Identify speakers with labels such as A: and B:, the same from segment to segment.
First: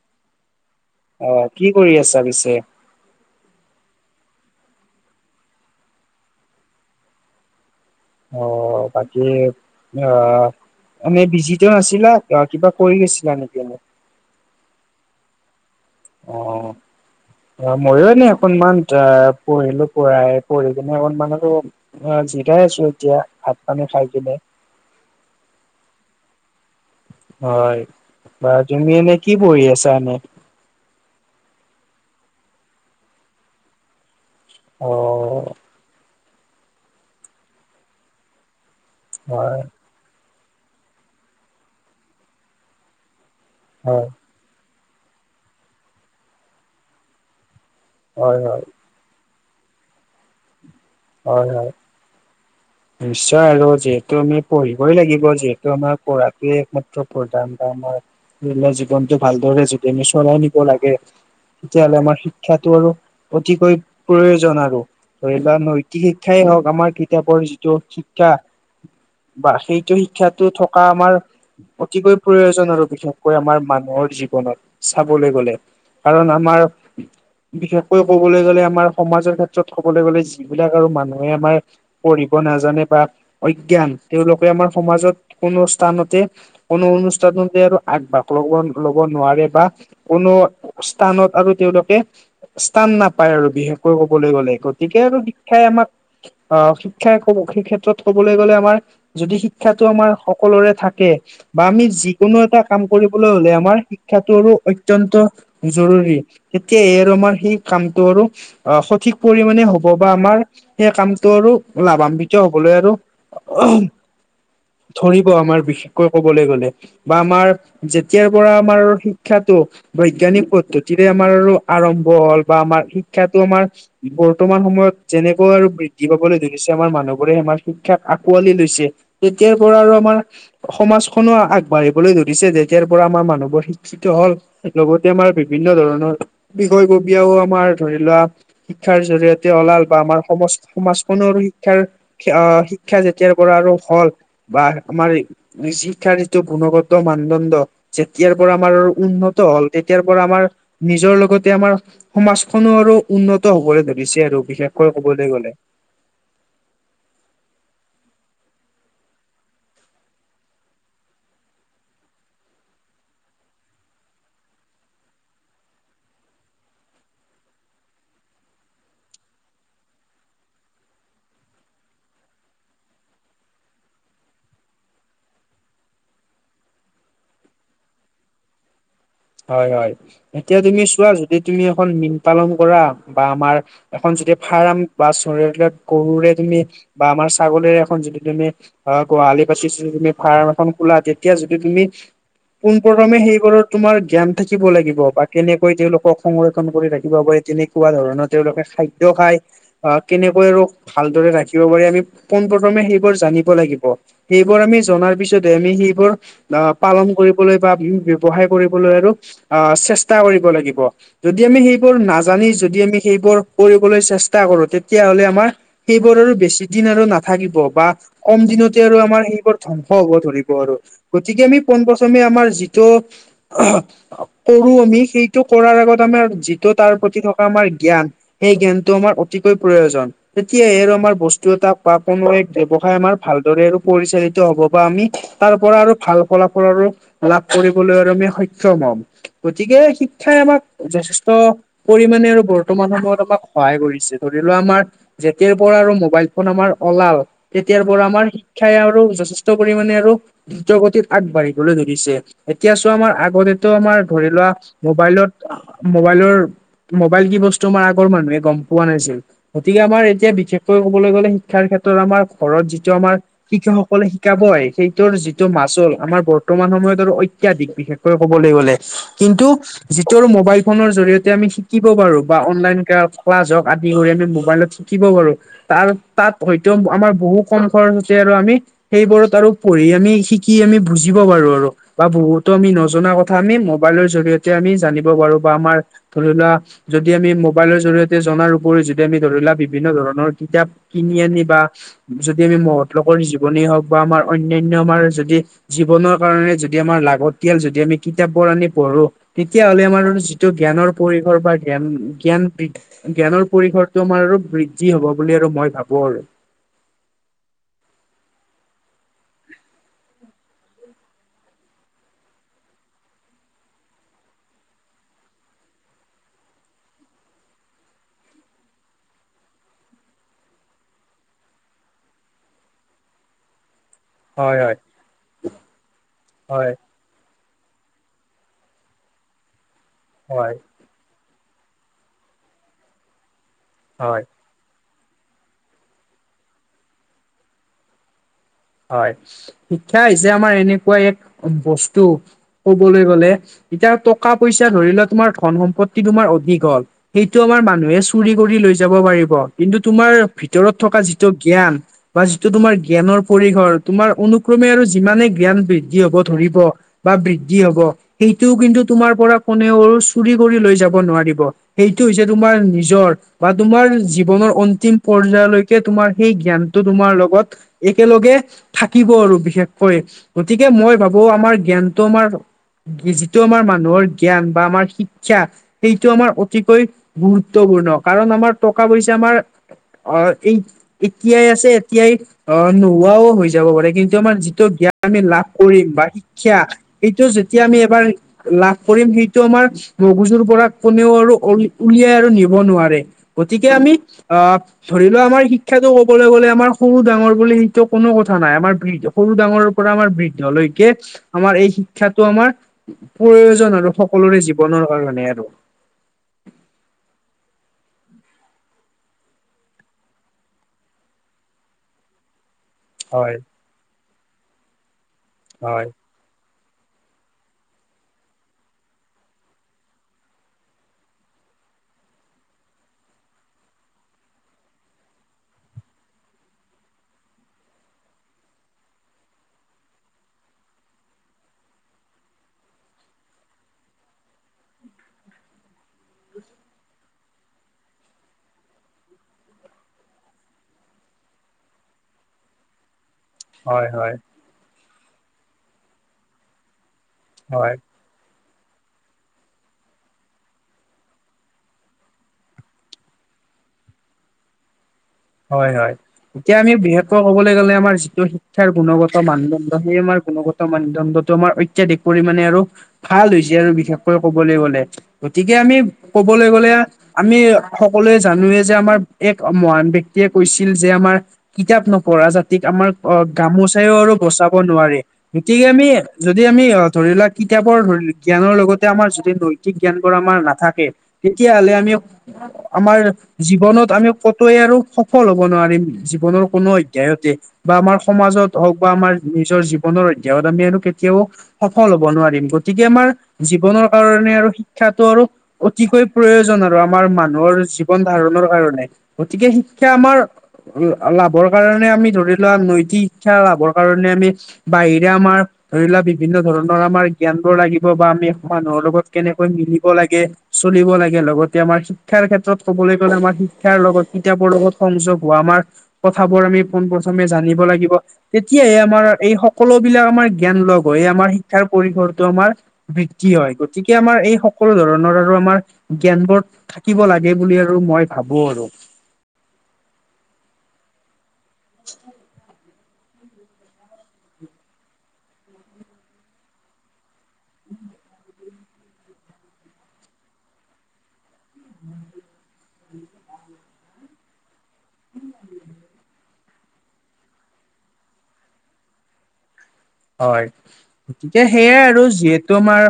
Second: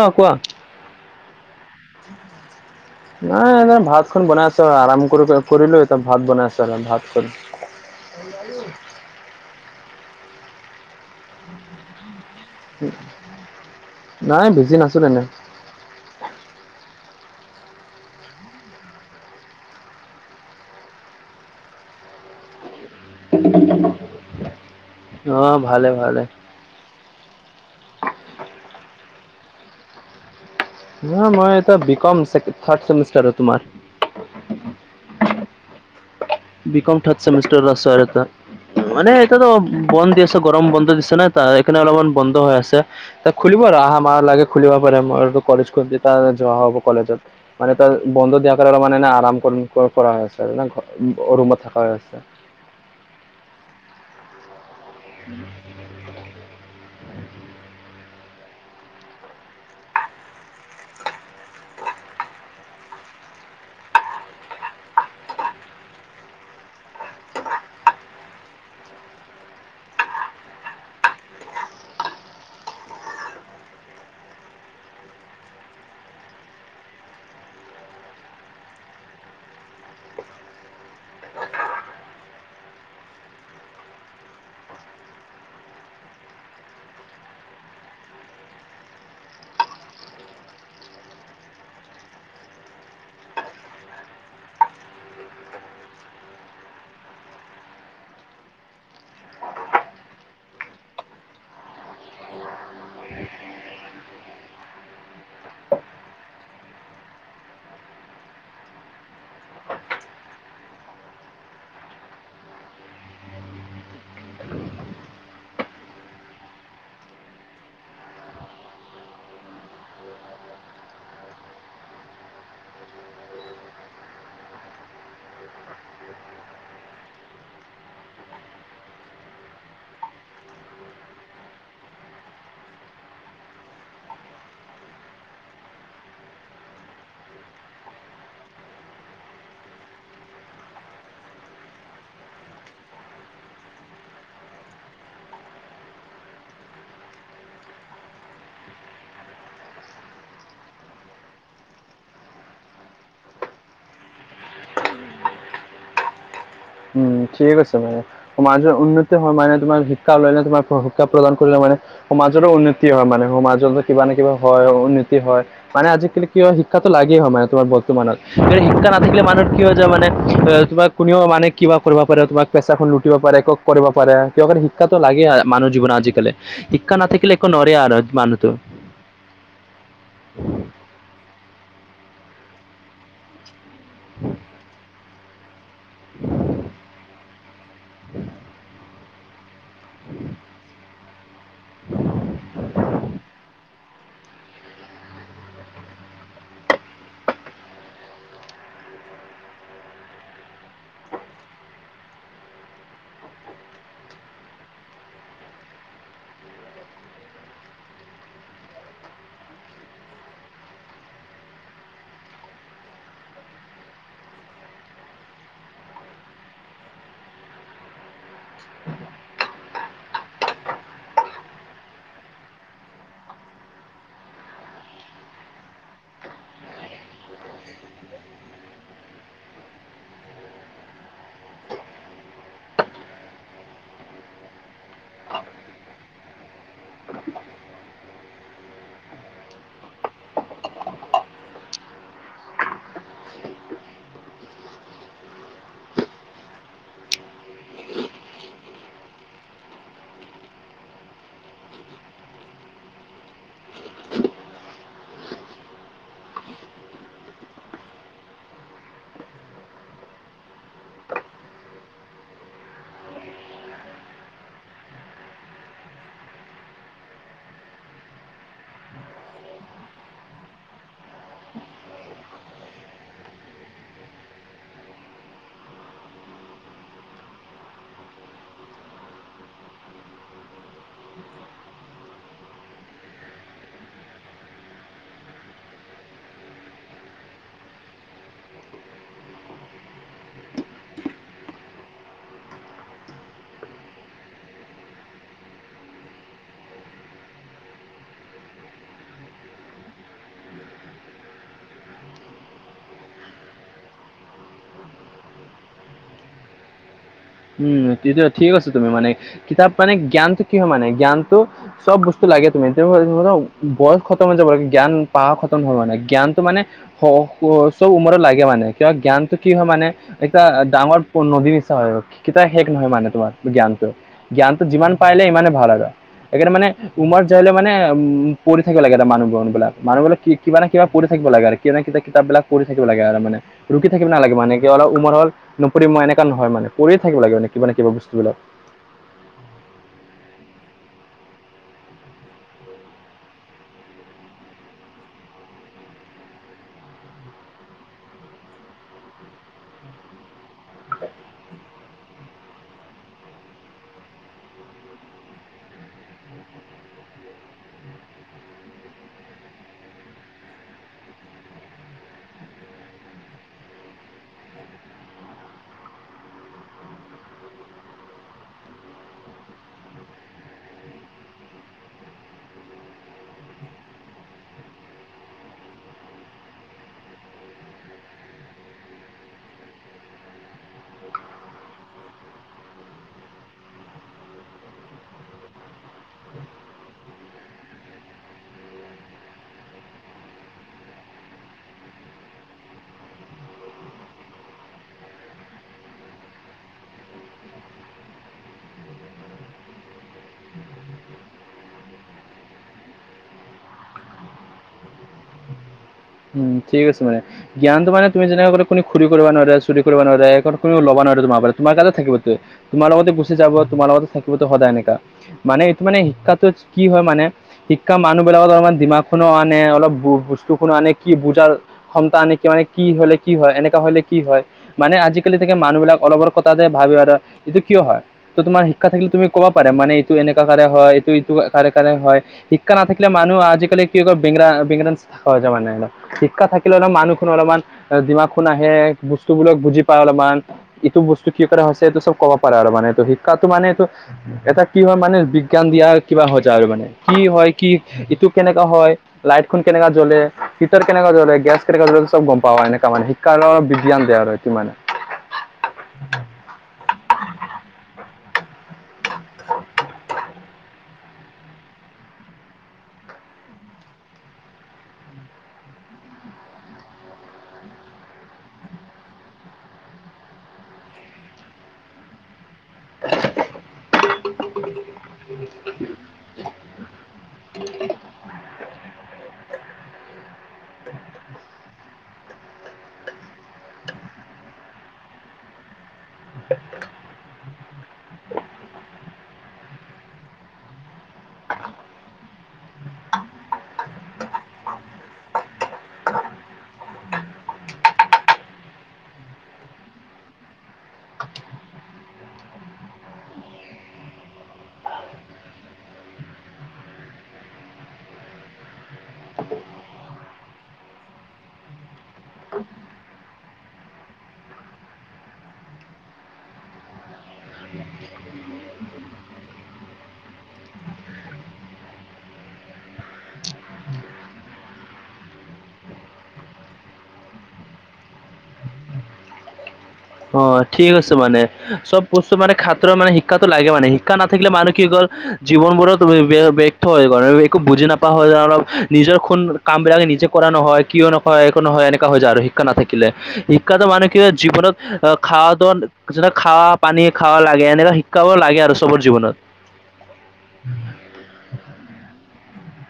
A: অ কোৱা
B: অ কি কৰি আছা পিছে
A: নাই এনে ভাতখন বনাই আছো আৰু আৰাম কৰি কৰিলো এতিয়া ভাত বনাই আছো ভাত চব্জি
B: অ বাকী আ এনেই বিজিতো নাছিলা অ কিবা কৰি আছিলা নেকি এনে
A: নাই বেছি নাছিল এনে।
B: অ অ অ। অ মইয়ো এনে অকনমান অ পঢ়িলো পঢ়াই পঢ়ি কিনে অকনমান আৰু অ জিৰাই আছো এতিয়া ভাত-পানী খাই কিনে।
A: অ ভালে-ভালে।
B: হয়, বাৰু তুমি এনে কি পঢ়ি আছা এনে?
A: নহয় মই এতিয়া বি কম ছেকে থাৰ্ড ছেমিষ্টাৰত তোমাৰ।
B: অ।
A: বি কম থাৰ্ড ছেমিষ্টাৰত আছো আৰু এতা। মানে এতাটো
B: হয়
A: বন্দ দি আছে গৰম বন্ধ দিছে না তাৰ এই কাৰনে অলপমান বন্ধ হৈ আছে। ত খুলিব আৰু আহা
B: হয়
A: মাহ লৈকে খুলিব পাৰে মোৰটো কলেজ খুলিলে তাৰ যোৱা হ'ব কলেজত। মানে তাৰ বন্ধ
B: হয়
A: দিয়া
B: হয়
A: কাৰনে অলমান না না আৰাম কৰিম কৰা হৈছে মানে
B: হয়
A: ৰুমত
B: হয়
A: থাকা হৈ আছে।
B: নিশ্চয় আৰু যিহেতু আমি পঢ়িবই লাগিব যিহেতু আমাক পঢ়াটোৱে একমাত্ৰ প্ৰধান কাম হয়। ধৰি লোৱা জীৱনটো ভালদৰে যদি আমি চলাই নিব লাগে তেতিয়া হ'লে আমাৰ শিক্ষাটো আৰু অতিকৈ প্ৰয়োজন আৰু। ধৰি লোৱা নৈতিক শিক্ষাই হওক আমাৰ কিতাপৰ যিটো শিক্ষা বা সেইটো শিক্ষাটো থকা আমাৰ অতিকৈ প্ৰয়োজন আৰু বিশেষকৈ আমাৰ মানুহৰ জীৱনত, চাবলৈ গ'লে। কাৰণ আমাৰ বিশেষকৈ ক'বলে গ'লে আমাৰ সমাজৰ ক্ষেত্ৰত ক'বলে গ'লে যি বিলাক আৰু মানুহে আমাৰ পঢ়ি ব নাজানে বা অজ্ঞান তেওঁলোকে আমাৰ সমাজত কোনো স্থানতে কোনো অনুষ্ঠানতে আৰু আগভাগ ল'ব ল'ব নোৱাৰে। বা কোনো স্থানত আৰু তেওঁলোকে স্থান নাপায় আৰু বিশেষকৈ ক'বলে গ'লে। গতিকে আৰু শিক্ষাই আমাক অ শি ক্ষাই ক'ব সেই ক্ষেত্ৰত ক'বলৈ গ'লে আমাৰ যদি শিক্ষাতো আমাৰ সকলোৰে থাকে বা আমি যিকোনো এটা কাম কৰিবলৈ হ'লে আমাৰ শিক্ষাটো আৰু অত্যন্ত জৰুৰী। এতিয়া এই আৰু মই সেই কামটো আৰু অ, সঠিক পৰিমাণে হ'ব বা আমাৰ সেই কামটো আৰু লাভান্বিত হবলৈ আৰু ধৰিব আমাৰ বিশেষকৈ ক'বলৈ গ'লে। বা আমাৰ যেতিয়াৰ পৰা আমাৰ আৰু শিক্ষাটো বৈজ্ঞানিক পদ্ধতিৰে আমাৰ আৰু আৰম্ভ হ'ল বা আমাৰ শিক্ষাটো আমাৰ বৰ্তমান সময়ত যেনেকই আৰু বৃদ্ধি পাবলৈ ধ ৰিছে আমাৰ মানুহবোৰে আমাৰ শিক্ষাক আঁকোৱালি লৈছে। তেতিয়াৰ পৰা আৰু আমাৰ সমাজখনো আগবাঢ়িবলৈ ধৰিছে যেতিয়াৰ পৰা আমাৰ মানুহবোৰ শিক্ষি ত হ'ল। লগতে আমাৰ বিভিন্ন ধৰণৰ বিষয়ববীয়াও আমাৰ ধৰি লোৱা শিক্ষাৰ জৰিয়তে ওলাল বা আমাৰ সমজ-সমাজ কোনো আৰু শিক্ষাৰ ক্ষা, আ, শিক্ষাৰ যেতিয়াৰ পৰা আৰু হ'ল বা আমাৰ ই নিচ শিক্ষাৰ যিটো গুণগত মানদণ্ড যেতিয়াৰ পৰা আমাৰ আৰু উন্নত হ'ল তেতিয়াৰ পৰা আমাৰ নিজৰ লগতে আমাৰ সমাজখনো আৰু উন্নত হ'বলৈ ধৰিছে আৰু বিশেষকৈ কবলৈ গ'লে।
A: উম, ঠিকে কৈছা বাৰু। সমাজৰ উন্নতি হয় মানে তোমাৰ শিক্ষা লৈহে তোমাৰ প্ৰশিক্ষা প্ৰদান কৰিলে মানে সমাজৰো উন্নতি হয় মানে সমাজতো কিবা নে কিবা হয় উন্নতি হয়। মানে আজিকালি কি হয় শিক্ষাটো লাগে হয় মানে তোমাৰ বৰ্তমানৰ। এই শিক্ষা নাথাকিলে মানুহ কি হয় যায় মানে আ তোমাক কোনেও মানে কিবা কৰিব পাৰে তোমাক পেচাখন লুটিব পাৰে, কক কৰিব পাৰে, কিয় কাৰণে শিক্ষাটো লাগে আ মানুহ জীৱনৰ আজিকালি। শিক্ষা নাথাকিলে একো নৰে আৰু মানুহটো।
B: হয়, হয় এতিয়া তুমি চোৱা যদি তুমি এখন মীন পালন কৰা বা আমাৰ এখন যদি ফাৰাম বা চৰে এইবিলাক গৰুৰে তুমি বা আমাৰ ছাগলীৰে এখন যদি তুমি আ, গোহালি বাছিছিলো তুমি ফাৰাম এখন খোলা তেতিয়া যদি তুমি পোনপ্ৰথমে সেইবাৰৰ তোমাৰ জ্ঞান থাকিব লাগিব বা কেনেকৈ তেওঁলোকক সংৰক্ষণ কৰি ৰাখিব পাৰে তেনেকুৱা ধৰণৰ তেওঁলোকে খাই দ্য খাই আ কেনেকৈ আৰু ভালদৰে ৰাখিব পাৰি আমি পোনপ্ৰথমে সেইবোৰ জানিব লাগিব। এইবোৰ আমি জনাৰ পিছতহে আমি সেইবোৰ আ পালন কৰিবলৈ বা উম ব্যৱসায় কৰি বলৈ আৰু আ চেষ্টা কৰিব লাগিব। যদি আমি সেইবোৰ নাজানি যদি আমি সেইবোৰ কৰিবলৈ চেষ্টা কৰো তেতিয়াহ'লে আমাৰ তেইবোৰ আৰু বেছি দিন আৰু নাথাকিব বা কম দিনতে আৰু আমাৰ সেইবোৰ ধ্বংস হ'ব ধৰিব আৰু গতিকে আমি পোনপ্ৰথমে আমাৰ যিটো আহাঁ আ কৰো আমি সেইটো কৰাৰ আগত আমাৰ যিটো তাৰ প্ৰতি থকা আমাৰ জ্ঞান এই জ্ঞানটো আমাৰ অতিকৈ প্ৰয়োজন। তেতিয়াহে আৰু আমাৰ বস্তু এটা বা কোনো এক ব্যৱসায় আমাৰ ভালদৰে আৰু পৰিচালিত হ'ব বা আমি তাৰ পৰা আৰু ভাল ফলাফল আৰু লাভ কৰিবলৈ আৰু আমি সক্ষম হম। গতিকে শিক্ষাই আমাক যথেষ্ট পৰিমাণে আৰু বৰ্তমান সময়ত আমাক সহায় কৰিছে। ধৰি লোৱা আমাৰ যেতিয়াৰ পৰা আৰু মোবাইল ফোন আমাৰ ওলাল তেতিয়াৰ পৰা আমাৰ শিক্ষাই আৰু যথেষ্ট পৰিমানে আৰু দ্ৰুতগতিত আগবাঢ়িবলৈ ধৰিছে এতিয়া চোৱা আমাৰ আগ বদিটো আমাৰ ধৰি লোৱা মোবাইলত মোবাইলৰ মোবাইল কি বস্তু আমাৰ আগৰ মানুহে গম পোৱা নাছিল। গতিকে আমাৰ এতিয়া বিশেষকৈ কবলৈ গ'লে শিক্ষাৰ ক্ষেত্ৰত আমাৰ ঘৰত যিটো আমাৰ শিক্ষকসকলে শিকাব আহে সেইটোৰ যিটো মাচোল, আমাৰ বৰ্তমান সময়ত আৰু অত্যাধিক বিশেষ কৈ ক'বলৈ গ'লে কিন্তু যিটোৰ মোবাইল ফোনৰ জৰিয়তে আমি শিকিব পাৰো বা অনলাইন ক্লা ক্লাছ হওঁক আদি কৰি আমি মোবাইলত শিকিব পাৰো তাৰ তাত হয়তো আমাৰ বহু কম খৰচতে আৰু আমি সেইবোৰত আৰু পঢ়ি আমি শিকি আমি বুজিব পাৰো আৰু বা বহুতো আমি নজ জনা কথা আমি মোবাইলৰ জৰিয়তে আমি জানিব পাৰো বা আমাৰ ধৰি লোৱা যদি আমি মোবাইলৰ জৰিয়তে জনাৰ উপৰিও যদি আমি ধৰি লোৱা বিভিন্ন ধৰণৰ কিতাপ কিনি আনি বা যদি আমি মহৎলোকৰ জীৱনে হওঁক বা আমাৰ অনান্য আমাৰ যদি জীৱনৰ কাৰনে যদি আমাৰ লাগতিয়াল যদি আমি কিতাপবোৰ আনি পঢ়ো তেতিয়া হ'লে আমাৰ যিটো জ্ঞানৰ পৰিসৰ বা জ্ঞান জ্ঞান বৃ জ্ঞানৰ পৰিসৰটো আমাৰ আৰু বৃদ্ধি হ'ব বুলি আৰু মই ভাবো আৰু।
A: উম তেতিয়া ঠিক আছে, তুমি মানে কিতাপ মানে জ্ঞানটো কি হয় মানে জ্ঞানটো চব বস্তু লাগে তুমি [inaudible] বয়স খতম হৈ যাব লাগে জ্ঞান পাৱা খতম হব মানে জ্ঞানটো মানে [inaudible] চব উমৰত লাগে মানে কিয় জ্ঞানটো কি হয় মানে এটা ডাঙৰ পূ নদী নিচিনা হয় আৰু। কতিয়া শেষ নহয় মানে তোমাৰ জ্ঞানটো,
B: হয়
A: জ্ঞানটো
B: হয়
A: যিমান পাইলে সিমানে ভাল আৰু সেইকাৰণে মানে
B: হয়
A: ৰোমত যায় লৈ মানে উম পঢ়ি থাকিব লাগে এটা মানুহবোৰ মানুহবিলাক কি
B: হয়
A: কিবা না। কিবা পঢ়ি থাকিব লাগে কে কেনে কিবা কিতাপবিলাক পঢ়ি থাকিবা লাগে মানে ৰখি থাকিব
B: হয়
A: নালাগে মানে। সি অলপ উমৰ হ'ল নপঢ়িম মই এনেকা নহয়মানে কৰি থাকিব লাগে মানে কিবা ন কিবা বস্তুবিলাক।
B: হয় শিক্ষা হৈছে আমাৰ এনেকুৱা এক বস্তু কবলৈ গলে। এতিয়া টকা পইচা ধৰিলোৱা তোমাৰ ধন সম্পত্তি তোমাৰ অধিক হল। সেইটো আমাৰ মানুহে চুৰি কৰি লৈ যাব পাৰিব কিন্তু তোমাৰ ভিতৰত থকা যিটো জ্ঞান। বা যিটো তোমাৰ জ্ঞানৰ পৰিসৰ তোমাৰ অনুক্ৰমে আৰু যিমানে জ্ঞান বৃদ্ধি হব ধৰিব। বা বৃদ্ধি হব সেইটোও কিন্তু তোমাৰ পৰা কোনেও চুৰি কৰি লৈ যাব নোৱাৰিব। সেইটো হৈছে তোমাৰ নিজৰ। বা তোমাৰ জীৱনৰ অন্তিম পৰ্যয়লৈকে তোমাৰ সেই জ্ঞানটো তোমাৰ লগত। একেলগে থাকিব আৰু বিশেষকৈ গতিকে মই ভাবোঁ আমাৰ জ্ঞানটো আমাৰ। যিটো আমাৰ মানুহৰ জ্ঞান বা আমাৰ শিক্ষা। সেইটো আমাৰ অতিকৈ গুৰুত্বপূৰ্ণ কাৰণ আমাৰ টকা পইচা আমাৰ। অহ এই এতিয়াই আছে এতিয়াই অহ ন। হোৱাও হৈ যাব পাৰে কিন্তু আমাৰ যিটো জ্ঞান আমি লাভ কৰিম বা শিক্ষা। এইটো যেতিয়া আমি এবাৰ। লাভ কৰিম সেইটো আমাৰ মগজুৰ পৰা কোনেও আৰু উ উলিয়াই আৰু নিব নোৱাৰে। গতিকে আমি অহ ধৰি লোৱা আমাৰ শিক্ষাটো কবলৈ গ'লে আমাৰ সৰু ডাঙৰ বুলি। তো কোনো কথা নাই আমাৰ বৃদ্ধ সৰু ডাঙৰ পৰা আমাৰ বৃদ্ধলৈকে। আমাৰ এই শিক্ষাটো আমাৰ প্ৰয়োজন আৰু সকলোৰে জীৱনৰ কাৰণে আৰু।
A: উম ঠিক আছে মানে। জ্ঞানটো মানে তুমি যেনেকে কোন চুৰি কৰিব নোৱাৰে চুৰি কৰিব নোৱাৰে কো‌ কোন লব নোৱাৰে তোমাৰ পৰা তোমাৰ তাতে থাকিব তে তোমাৰ লগতে গুচি
B: হয়
A: যাব তোমাৰ লগতে থাকিবতো সদায় নেকা মানে এইটো
B: হয়
A: মানে শিক্ষা। কি হয় মানে শিক্ষা মানুহ বিলাকত অলমান দিমাগ খনো আনে অলপ বস্তু খোনো আনে কি বোজাৰ ক্ষমতা আনেক কিয় মানে কি হলে কি হয় এনেকা হলে কি হয়। মানে আজিকালি থাকে মানুহবিলাক অলপ অলপ কথা যে ভাবি‌ এটা এইটো কিয় হয় ত তোমাৰ শিক্ষা থাকিলে তুমি ক'ব পাৰে মানে এইটো এনেকা কাৰে হয় এইটো ইটো কাৰে কাৰে হয় শিক্ষা নাথাকিলে মানুহ আজিকালি কি হয় বি বি বেঙৰাগৰা হৈ যায় মানে। শিক্ষা থাকিলে অলপ মানুহ খোন অলপমান দিমাকখন আহে বস্তুবোৰক বুজি পায় অলপমান। এইটো বস্তু কি কৰা হৈছে এইটো চব কব পাৰ আৰু মানে সেই শিক্ষ শিক্ষাটো মানেটো
B: হয় হয়
A: এটা কি হয় মানে বিজ্ঞান দিয়া কিবা হৈ যায় আৰু মানে। কি হয় কি এইটো কেনেকা হয় লাইটখন কেনেকা জ্বলে। হিটাৰ কেনেকা জ্বলে গেছ কেনেকুৱা জ্বলে চব গম পাওঁ এনেকা মানে শিক্ষাৰৰ বিজ্ঞান‌ দে এইটো মানে।
B: হয় হয় এতিয়া আমি বিশেষকৈ ক'বলৈ গ'লে আমাৰ যিটো শিক্ষাৰ গুণগত। মানদণ্ড সেই আমাৰ গুণগত মানদণ্ডটো আমাৰ অত্যাধিক পৰিমাণে আৰু। ভাল হৈছে আৰু বিশেষকৈ কবলৈ গলে গতিকে আমি কবলৈ গ'লে। আমি সকলোৱে জানোৱে যে আমাৰ এক মহান ব্য ব্যক্তিও কৈছিল যে আমাৰ কিতাপ নপঢ়া জাতিক আমাৰ অ গামোচাইও আৰু বচাব। কব নোৱাৰি। গতিকে আমি যদি আমি ধৰি লোৱা কিতাপৰ ধৰি জ্ঞানৰ লগতে আমাৰ যদি দৈ সঠিক জ্ঞান বোৰ আমাৰ নাথাকে তেতিয়াহ'লে আমি। আমাৰ জীৱনত আমি কতোৱে আৰু স সফল হ'ব নোৱাৰিম জীৱনৰ কোনো অধ্যায়তে। বা আমাৰ সমাজত হওঁক বা আমাৰ নিজৰ জীৱনৰ অধ্যয়াত আমি আৰু কেতিয়াও। সফল হ'ব নোৱাৰিম গতিকে আমাৰ জীৱনৰ কাৰণে আৰু শিক্ষাটো আৰু অতিকৈ প্ৰয়োজন আৰু আমাৰ মানুহৰ জীৱন ধাৰণৰ কাৰণে, গতিকে শিক্ষা আমাৰ লাভৰ কাৰণে আমি ধৰি লোৱা নৈতিক শিক্ষা লাভৰ কাৰণে আমি বাহিৰে আমাৰ ধৰি লোৱা বিভিন্ন ধৰণৰ আমাৰ জ্ঞানব লাগিব বা আমি মানুহৰ লগত কেনেকৈ মিলিব লাগে। চলিব লাগে লগতে আমাৰ শিক্ষাৰ ক্ষেত্ৰত ক'বলৈ গ'লে আমাৰ শিক্ষাৰ লগত কিতাপৰ লগত। সংযোগ হোৱা আমাৰ কথাবোৰ আমি পোন প্ৰথমে জানিব লাগিব। তেতিয়াহে আমাৰ এই সকলো বিলাক আমাৰ জ্ঞান লগ হৈ আমাৰ শিক্ষাৰ পৰিসৰটো আমাৰ বৃদ্ধি হয়, গতিকে আমাৰ এই সকলো ধৰণৰ আৰু আমাৰ জ্ঞান বোৰ থাকিব লাগে বুলি আৰু মই ভাবো আৰু।
A: অঁ ঠিকে কৈছা মানে, চব বস্তু মানে খাত্ৰ মানে শিক্ষাটো লাগে মানে শিক্ষা নাথাকিলে মানুহ কি হল জীৱন বোৰত ব্যৰ্থ হৈ গল একো বুজি না পায় হৈ যায় অলপ নিজৰ খুন কাম বিলাকে নিজে কৰা নহয় কিয় নকয় একো নহয় এনেকুৱা হৈ যায় আৰু। শিক্ষা নাথাকিলে শিক্ষাতে মানুহ কি হয় জীৱনত অ খাৱাতো যে খাৱা পানী খাবা লাগে এনেকা শিক্ষা লাগে আৰু চবৰ জীৱনত।
B: হয়, গতিকে সেইয়াই আৰু যিহেতু আমাৰ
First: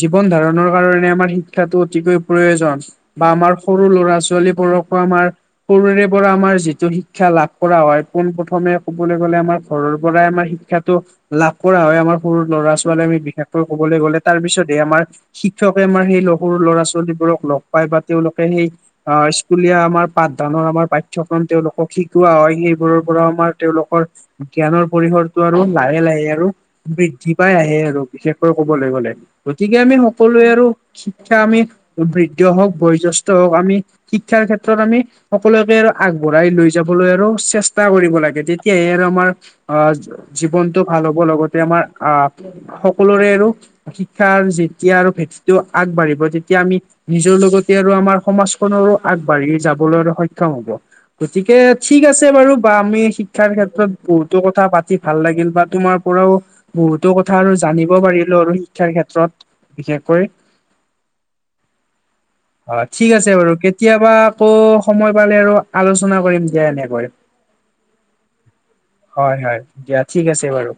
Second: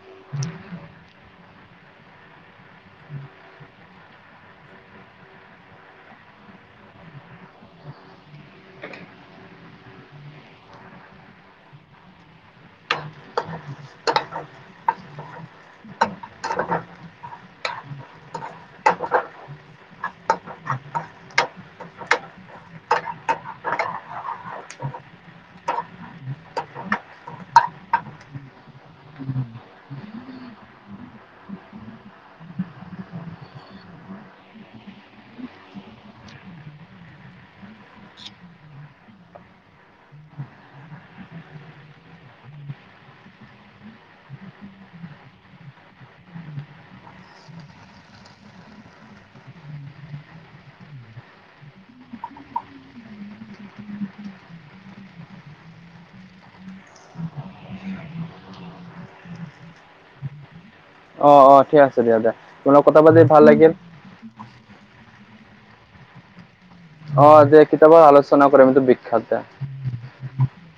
B: জীৱন ধাৰণৰ কাৰণে আমাৰ শি ক্ষাটো অতিকৈ প্ৰয়োজন বা আমাৰ সৰু ল'ৰা ছোৱালীবোৰকো আমাৰ সৰুৰে পৰা আমাৰ যিটো শিক্ষা লাভ কৰা হয় পোন প্ৰথমে কবলৈ গলে আমাৰ ঘৰৰ পৰাই আমাৰ শিক্ষাটো লাভ কৰা হয় আমাৰ সৰু ল'ৰা ছোৱালীয়ে আমি বিশেষকৈ কবলৈ গ'লে তাৰপিছতহে আমাৰ শিক্ষকে আমাৰ সেই সৰু ল'ৰা ছোৱালীবোৰক লগ পাই বা তেওঁলোকে সেই আহ স্কুলীয়া আমাৰ পাঠদানৰ আমাৰ পাঠ্যক্ৰম তেওঁলোকক শিকোৱা হয় সেইবোৰৰ পৰা আমাৰ তেওঁলোকৰ জ্ঞানৰ পৰিসৰটো আৰু লাহে লাহে বৃদ্ধি পাই আহে আৰু বিশেষকৈ কবলৈ গ'লে, গতিকে আমি সকলোৱে আৰু শিক্ষা আমি বৃদ্ধ হওঁক বয়োজ্যেষ্ঠ হওক আমি শিক্ষাৰ ক্ষেত্ৰত আমি সকলোকে আগবঢ়াই লৈ যাবলৈ আৰু চেষ্টা কৰিব লাগে, তেতিয়াহে আৰু আমাৰ আহ জীৱনটো ভাল হ'ব লগতে আমাৰ আহ সকলোৰে আৰু শিক্ষাৰ যেতিয়া আৰু ভেটিটো আগবাঢ়িব তেতিয়া আমি নিজৰ লগতে আৰু আমাৰ সমাজখনৰো আগবাঢ়ি যাবলৈ আৰু সক্ষম হ'ব। গতিকে ঠিক আছে বাৰু বা আমি শিক্ষাৰ ক্ষেত্ৰত বহুতো কথা পাতি ভাল লাগিল বা তোমাৰ পৰাও বহুতো কথা আৰু জানিব পাৰিলো আৰু শিক্ষাৰ ক্ষেত্ৰত। বিশেষকৈ
A: অঁ অঁ ঠিক আছে দিয়া দে তোমাৰ
B: অ
A: লগত কথা
B: ঠিক
A: পাতি
B: আছে
A: ভাল
B: বাৰু
A: লাগিল।
B: কেতিয়াবা আকৌ সময় পালে আৰু আলোচনা কৰিম দিয়া এনেকৈ।
A: অঁ যে কেতিয়াবা আলোচনা কৰিম এইটো
B: হয় হয় দিয়া ঠিক
A: বিষয়তে।
B: আছে বাৰু